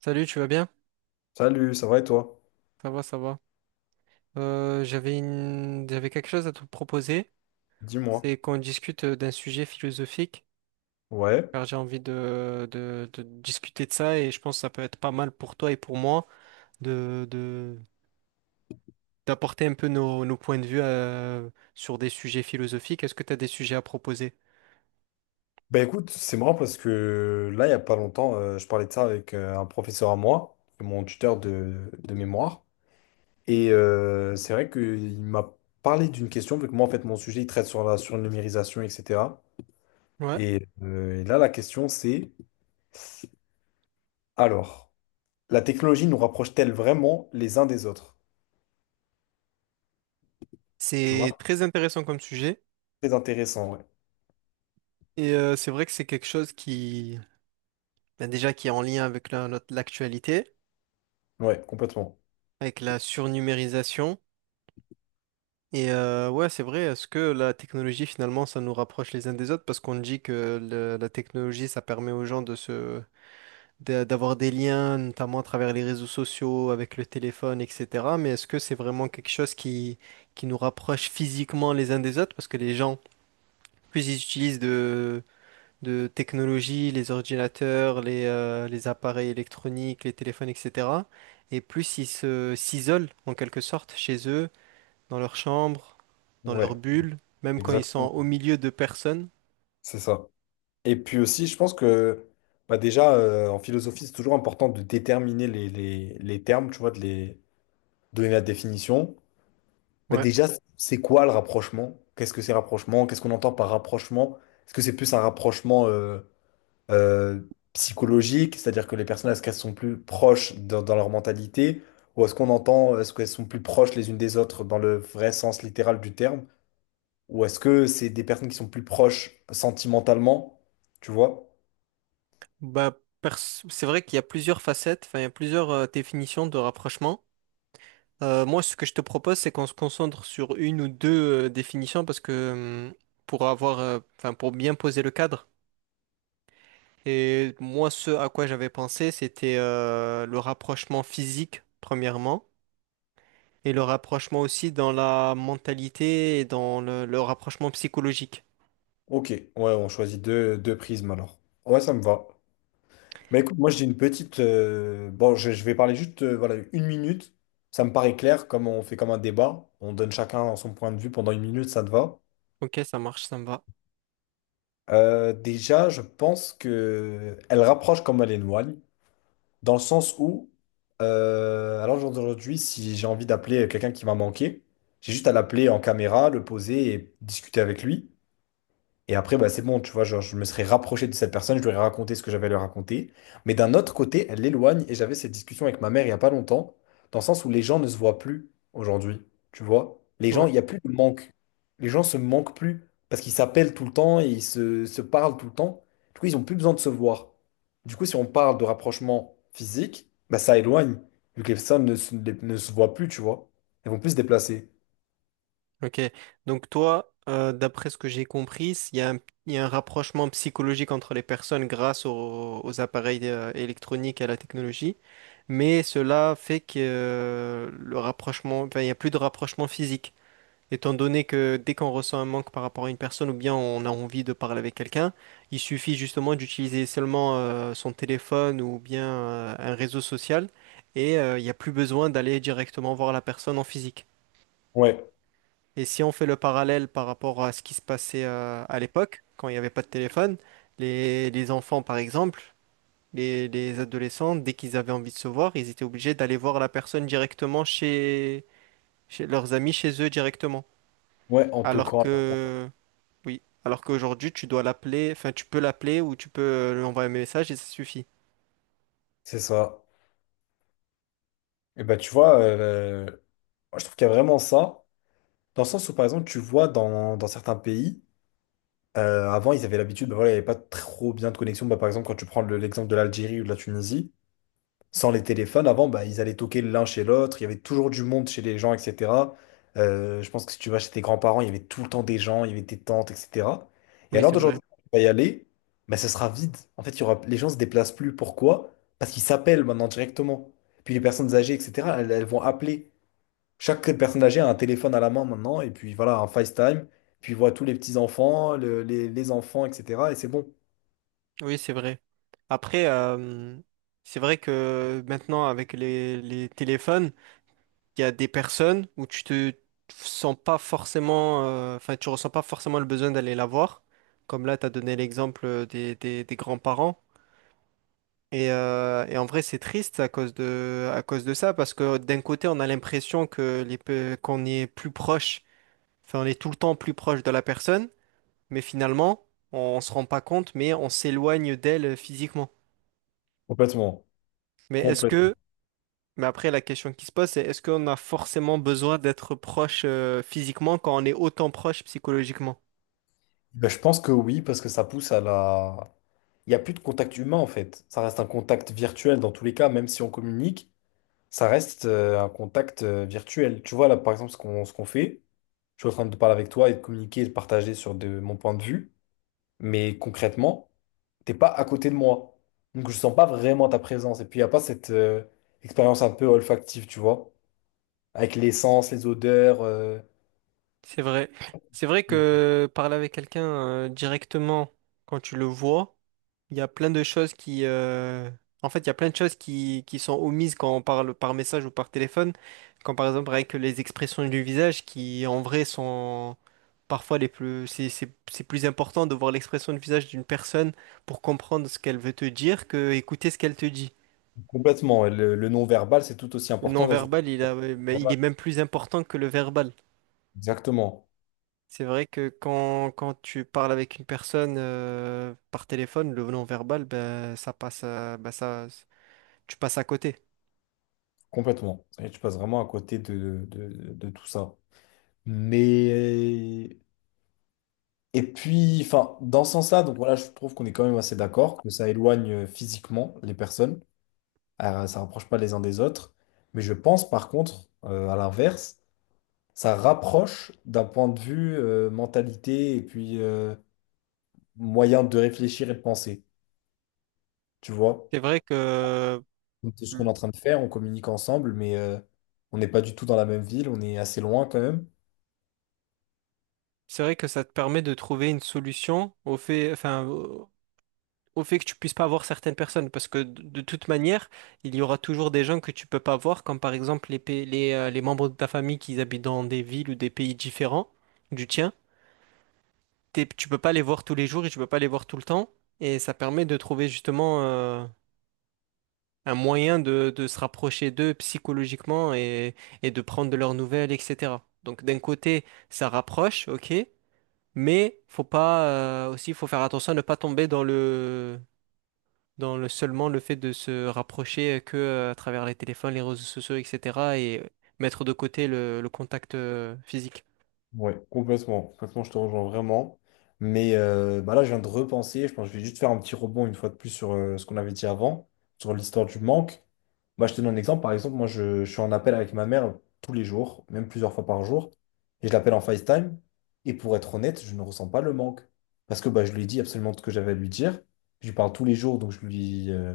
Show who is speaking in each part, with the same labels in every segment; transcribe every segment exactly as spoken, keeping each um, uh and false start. Speaker 1: Salut, tu vas bien?
Speaker 2: Salut, ça va et toi?
Speaker 1: Ça va, ça va. Euh, j'avais une... j'avais quelque chose à te proposer.
Speaker 2: Dis-moi.
Speaker 1: C'est qu'on discute euh, d'un sujet philosophique,
Speaker 2: Ouais.
Speaker 1: car j'ai envie de, de, de discuter de ça et je pense que ça peut être pas mal pour toi et pour moi de, de, d'apporter un peu nos, nos points de vue euh, sur des sujets philosophiques. Est-ce que tu as des sujets à proposer?
Speaker 2: Bah écoute, c'est marrant parce que là, il n'y a pas longtemps, euh, je parlais de ça avec euh, un professeur à moi, mon tuteur de, de mémoire. Et euh, c'est vrai qu'il m'a parlé d'une question, vu que moi, en fait, mon sujet, il traite sur la surnumérisation, et cetera.
Speaker 1: Ouais.
Speaker 2: Et, euh, et là, la question, c'est, alors, la technologie nous rapproche-t-elle vraiment les uns des autres? Tu vois?
Speaker 1: C'est très intéressant comme sujet
Speaker 2: Très intéressant, ouais.
Speaker 1: et euh, c'est vrai que c'est quelque chose qui, ben déjà, qui est en lien avec la- notre- l'actualité.
Speaker 2: Ouais, complètement.
Speaker 1: Avec la surnumérisation. Et euh, ouais, c'est vrai, est-ce que la technologie, finalement, ça nous rapproche les uns des autres? Parce qu'on dit que le- la technologie, ça permet aux gens de se, d'a- d'avoir des liens, notamment à travers les réseaux sociaux, avec le téléphone, et cetera. Mais est-ce que c'est vraiment quelque chose qui, qui nous rapproche physiquement les uns des autres? Parce que les gens, plus ils utilisent de, de technologie, les ordinateurs, les, euh, les appareils électroniques, les téléphones, et cetera. Et plus ils se, s'isolent, en quelque sorte, chez eux dans leur chambre, dans leur
Speaker 2: Ouais,
Speaker 1: bulle, même quand ils sont
Speaker 2: exactement.
Speaker 1: au milieu de personnes.
Speaker 2: C'est ça. Et puis aussi, je pense que bah déjà, euh, en philosophie, c'est toujours important de déterminer les, les- les termes, tu vois, de les donner la définition. Bah
Speaker 1: Ouais.
Speaker 2: déjà, c'est quoi le rapprochement? Qu'est-ce que c'est rapprochement? Qu'est-ce qu'on entend par rapprochement? Est-ce que c'est plus un rapprochement euh, euh, psychologique, c'est-à-dire que les personnes, est-ce qu'elles sont plus proches dans, dans leur mentalité? Ou est-ce qu'on entend, est-ce qu'elles sont plus proches les unes des autres dans le vrai sens littéral du terme? Ou est-ce que c'est des personnes qui sont plus proches sentimentalement, tu vois?
Speaker 1: Bah, pers- c'est vrai qu'il y a plusieurs facettes, enfin, il y a plusieurs euh, définitions de rapprochement. Euh, moi, ce que je te propose, c'est qu'on se concentre sur une ou deux euh, définitions parce que hum, pour avoir, euh, enfin, pour bien poser le cadre. Et moi, ce à quoi j'avais pensé, c'était euh, le rapprochement physique, premièrement, et le rapprochement aussi dans la mentalité et dans le le rapprochement psychologique.
Speaker 2: Ok, ouais, on choisit deux, deux prismes alors. Ouais, ça me va. Mais écoute, moi j'ai une petite. euh, Bon, je, je vais parler juste euh, voilà, une minute. Ça me paraît clair, comme on fait comme un débat. On donne chacun son point de vue pendant une minute, ça te va.
Speaker 1: Ok, ça marche, ça me va.
Speaker 2: Euh, déjà, je pense que elle rapproche comme elle éloigne, dans le sens où, euh, à l'heure d'aujourd'hui, si j'ai envie d'appeler quelqu'un qui m'a manqué, j'ai juste à l'appeler en caméra, le poser et discuter avec lui. Et après, bah, c'est bon, tu vois, genre, je me serais rapproché de cette personne, je lui aurais raconté ce que j'avais à lui raconter. Mais d'un autre côté, elle l'éloigne et j'avais cette discussion avec ma mère il n'y a pas longtemps, dans le sens où les gens ne se voient plus aujourd'hui, tu vois. Les gens,
Speaker 1: Ouais.
Speaker 2: il n'y a plus de manque. Les gens se manquent plus parce qu'ils s'appellent tout le temps et ils se, se parlent tout le temps. Du coup, ils n'ont plus besoin de se voir. Du coup, si on parle de rapprochement physique, bah, ça éloigne, vu que les personnes ne se, ne se voient plus, tu vois. Elles vont plus se déplacer.
Speaker 1: Ok, donc toi, euh, d'après ce que j'ai compris, s- il y a un, il y a un rapprochement psychologique entre les personnes grâce aux, aux appareils euh, électroniques et à la technologie, mais cela fait que euh, le rapprochement, enfin, il n'y a plus de rapprochement physique, étant donné que dès qu'on ressent un manque par rapport à une personne ou bien on a envie de parler avec quelqu'un, il suffit justement d'utiliser seulement euh, son téléphone ou bien euh, un réseau social et euh, il n'y a plus besoin d'aller directement voir la personne en physique.
Speaker 2: Ouais,
Speaker 1: Et si on fait le parallèle par rapport à ce qui se passait euh, à l'époque, quand il n'y avait pas de téléphone, les, les enfants, par exemple, les, les adolescents, dès qu'ils avaient envie de se voir, ils étaient obligés d'aller voir la personne directement chez, chez leurs amis, chez eux directement.
Speaker 2: ouais, en
Speaker 1: Alors
Speaker 2: toquant. À
Speaker 1: que, oui, alors qu'aujourd'hui, tu dois l'appeler, enfin, tu peux l'appeler ou tu peux euh, lui envoyer un message et ça suffit.
Speaker 2: C'est ça. Et ben, tu vois, euh, moi, je trouve qu'il y a vraiment ça, dans le sens où, par exemple, tu vois, dans, dans certains pays, euh, avant, ils avaient l'habitude, ben voilà, il n'y avait pas trop bien de connexion. Ben, par exemple, quand tu prends le- l'exemple de l'Algérie ou de la Tunisie, sans les téléphones, avant, ben, ils allaient toquer l'un chez l'autre, il y avait toujours du monde chez les gens, et cetera. Euh, je pense que si tu vas chez tes grands-parents, il y avait tout le temps des gens, il y avait tes tantes, et cetera. Et
Speaker 1: Oui,
Speaker 2: alors
Speaker 1: c'est vrai.
Speaker 2: d'aujourd'hui, quand tu vas y aller, ben, ce sera vide. En fait, il y aura, les gens se déplacent plus. Pourquoi? Parce qu'ils s'appellent maintenant directement. Puis les personnes âgées, et cetera, elles elles vont appeler. Chaque personne âgée a un téléphone à la main maintenant, et puis voilà, un FaceTime, puis il voit tous les petits-enfants, le- les, les enfants, et cetera. Et c'est bon.
Speaker 1: Oui, c'est vrai. Après, euh, c'est vrai que maintenant, avec les les téléphones, il y a des personnes où tu te sens pas forcément, euh, enfin, tu ressens pas forcément le besoin d'aller la voir. Comme là, tu as donné l'exemple euh, des, des- des grands-parents. Et, euh, et en vrai, c'est triste à cause de, à cause de ça, parce que d'un côté, on a l'impression que les, pe- qu'on y est plus proche, enfin, on est tout le temps plus proche de la personne, mais finalement, on se rend pas compte, mais on s'éloigne d'elle euh, physiquement.
Speaker 2: Complètement.
Speaker 1: Mais est-ce
Speaker 2: Complètement.
Speaker 1: que Mais après, la question qui se pose, c'est est-ce qu'on a forcément besoin d'être proche euh, physiquement quand on est autant proche psychologiquement?
Speaker 2: Ben, je pense que oui, parce que ça pousse à la… Il n'y a plus de contact humain, en fait. Ça reste un contact virtuel dans tous les cas, même si on communique, ça reste euh, un contact euh, virtuel. Tu vois, là, par exemple, ce qu'on ce qu'on fait, je suis en train de parler avec toi et de communiquer et de partager sur de, mon point de vue, mais concrètement, t'es pas à côté de moi. Donc je sens pas vraiment ta présence. Et puis il n'y a pas cette euh, expérience un peu olfactive, tu vois, avec l'essence, les odeurs. euh,
Speaker 1: C'est vrai. C'est vrai
Speaker 2: Oui.
Speaker 1: que parler avec quelqu'un euh, directement quand tu le vois, il y a plein de choses qui... euh, En fait, il y a plein de choses qui, qui sont omises quand on parle par message ou par téléphone, quand par exemple avec les expressions du visage qui en vrai sont parfois les plus... C'est c'est- c'est plus important de voir l'expression du visage d'une personne pour comprendre ce qu'elle veut te dire que écouter ce qu'elle te dit.
Speaker 2: Complètement. Et Le, le non-verbal, c'est tout aussi
Speaker 1: Le
Speaker 2: important dans une
Speaker 1: non-verbal,
Speaker 2: relation
Speaker 1: il a, mais il
Speaker 2: verbale.
Speaker 1: est même plus important que le verbal.
Speaker 2: Exactement.
Speaker 1: C'est vrai que quand, quand tu parles avec une personne euh, par téléphone, le non-verbal, ben, ça passe, à- ben, ça, tu passes à côté.
Speaker 2: Complètement. Et tu passes vraiment à côté de, de, de tout ça. Mais. Et puis, enfin, dans ce sens-là, donc voilà, je trouve qu'on est quand même assez d'accord que ça éloigne euh, physiquement les personnes. Euh, ça rapproche pas les uns des autres. Mais je pense par contre, euh, à l'inverse, ça rapproche d'un point de vue euh, mentalité et puis euh, moyen de réfléchir et de penser, tu vois.
Speaker 1: C'est vrai que,
Speaker 2: Donc, c'est ce qu'on est en train de faire, on communique ensemble, mais euh, on n'est pas du tout dans la même ville, on est assez loin quand même.
Speaker 1: c'est vrai que ça te permet de trouver une solution au fait, enfin, au au fait que tu puisses pas voir certaines personnes, parce que de, de toute manière, il y aura toujours des gens que tu peux pas voir, comme par exemple les, pa- les, euh, les membres de ta famille qui habitent dans des villes ou des pays différents du tien. T'es- tu peux pas les voir tous les jours et tu peux pas les voir tout le temps. Et ça permet de trouver justement euh, un moyen de, de se rapprocher d'eux psychologiquement et, et de prendre de leurs nouvelles, et cetera. Donc d'un côté, ça rapproche, ok, mais faut pas euh, aussi, faut faire attention à ne pas tomber dans le dans le seulement le fait de se rapprocher que euh, à travers les téléphones, les réseaux sociaux, et cetera et mettre de côté le, le contact euh, physique.
Speaker 2: Ouais, complètement. Complètement, je te rejoins vraiment. Mais euh, bah là, je viens de repenser. Je pense que je vais juste faire un petit rebond une fois de plus sur euh, ce qu'on avait dit avant, sur l'histoire du manque. Bah, je te donne un exemple. Par exemple, moi, je, je suis en appel avec ma mère tous les jours, même plusieurs fois par jour. Et je l'appelle en FaceTime. Et pour être honnête, je ne ressens pas le manque. Parce que bah, je lui dis absolument tout ce que j'avais à lui dire. Je lui parle tous les jours, donc je lui, euh,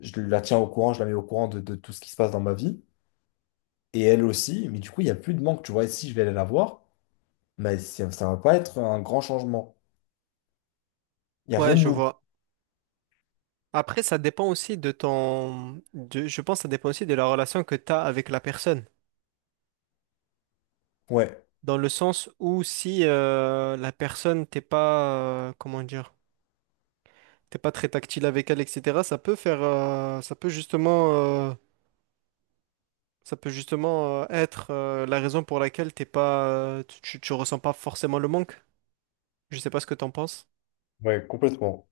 Speaker 2: je la tiens au courant, je la mets au courant de, de tout ce qui se passe dans ma vie. Et elle aussi. Mais du coup, il n'y a plus de manque. Tu vois, et si je vais aller la voir. Bah, ça ça va pas être un grand changement. Il n'y a
Speaker 1: Ouais,
Speaker 2: rien de
Speaker 1: je
Speaker 2: nouveau.
Speaker 1: vois. Après, ça dépend aussi de ton... de- je pense que ça dépend aussi de la relation que tu as avec la personne.
Speaker 2: Ouais.
Speaker 1: Dans le sens où si euh, la personne, t'es pas... euh, comment dire? T'es pas très tactile avec elle, et cetera. Ça peut faire... euh, ça peut justement... euh, ça peut justement euh, être euh, la raison pour laquelle t'es pas... euh, tu, tu tu ressens pas forcément le manque. Je sais pas ce que t'en penses.
Speaker 2: Ouais, complètement.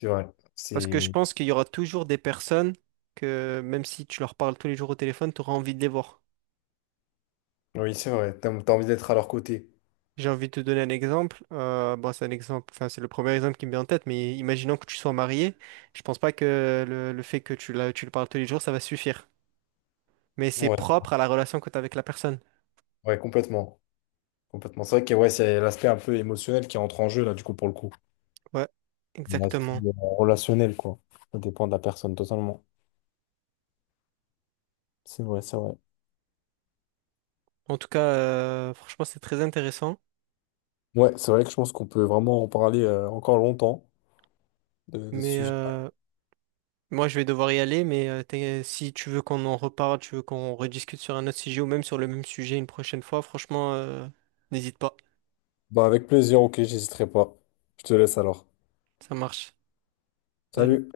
Speaker 2: C'est vrai.
Speaker 1: Parce que je
Speaker 2: C'est…
Speaker 1: pense qu'il y aura toujours des personnes que même si tu leur parles tous les jours au téléphone, tu auras envie de les voir.
Speaker 2: Oui, c'est vrai. T'as, t'as envie d'être à leur côté.
Speaker 1: J'ai envie de te donner un exemple. Euh, bon, c'est un exemple, enfin, c'est le premier exemple qui me vient en tête, mais imaginons que tu sois marié. Je pense pas que le, le fait que tu, la- tu le parles tous les jours, ça va suffire. Mais c'est
Speaker 2: Ouais,
Speaker 1: propre à la relation que tu as avec la personne.
Speaker 2: ouais, complètement. Complètement. C'est vrai que ouais, c'est l'aspect un peu émotionnel qui entre en jeu, là, du coup, pour le coup.
Speaker 1: Ouais,
Speaker 2: Et l'aspect
Speaker 1: exactement.
Speaker 2: euh, relationnel, quoi. Ça dépend de la personne totalement. C'est vrai, c'est vrai.
Speaker 1: En tout cas, euh, franchement, c'est très intéressant.
Speaker 2: Ouais, c'est vrai que je pense qu'on peut vraiment en parler euh, encore longtemps de, de ce
Speaker 1: Mais
Speaker 2: sujet.
Speaker 1: euh, moi, je vais devoir y aller. Mais euh, t'es- si tu veux qu'on en reparle, tu veux qu'on rediscute sur un autre sujet ou même sur le même sujet une prochaine fois, franchement, euh, n'hésite pas.
Speaker 2: Bah, avec plaisir, ok, j'hésiterai pas. Je te laisse alors.
Speaker 1: Ça marche. Salut.
Speaker 2: Salut.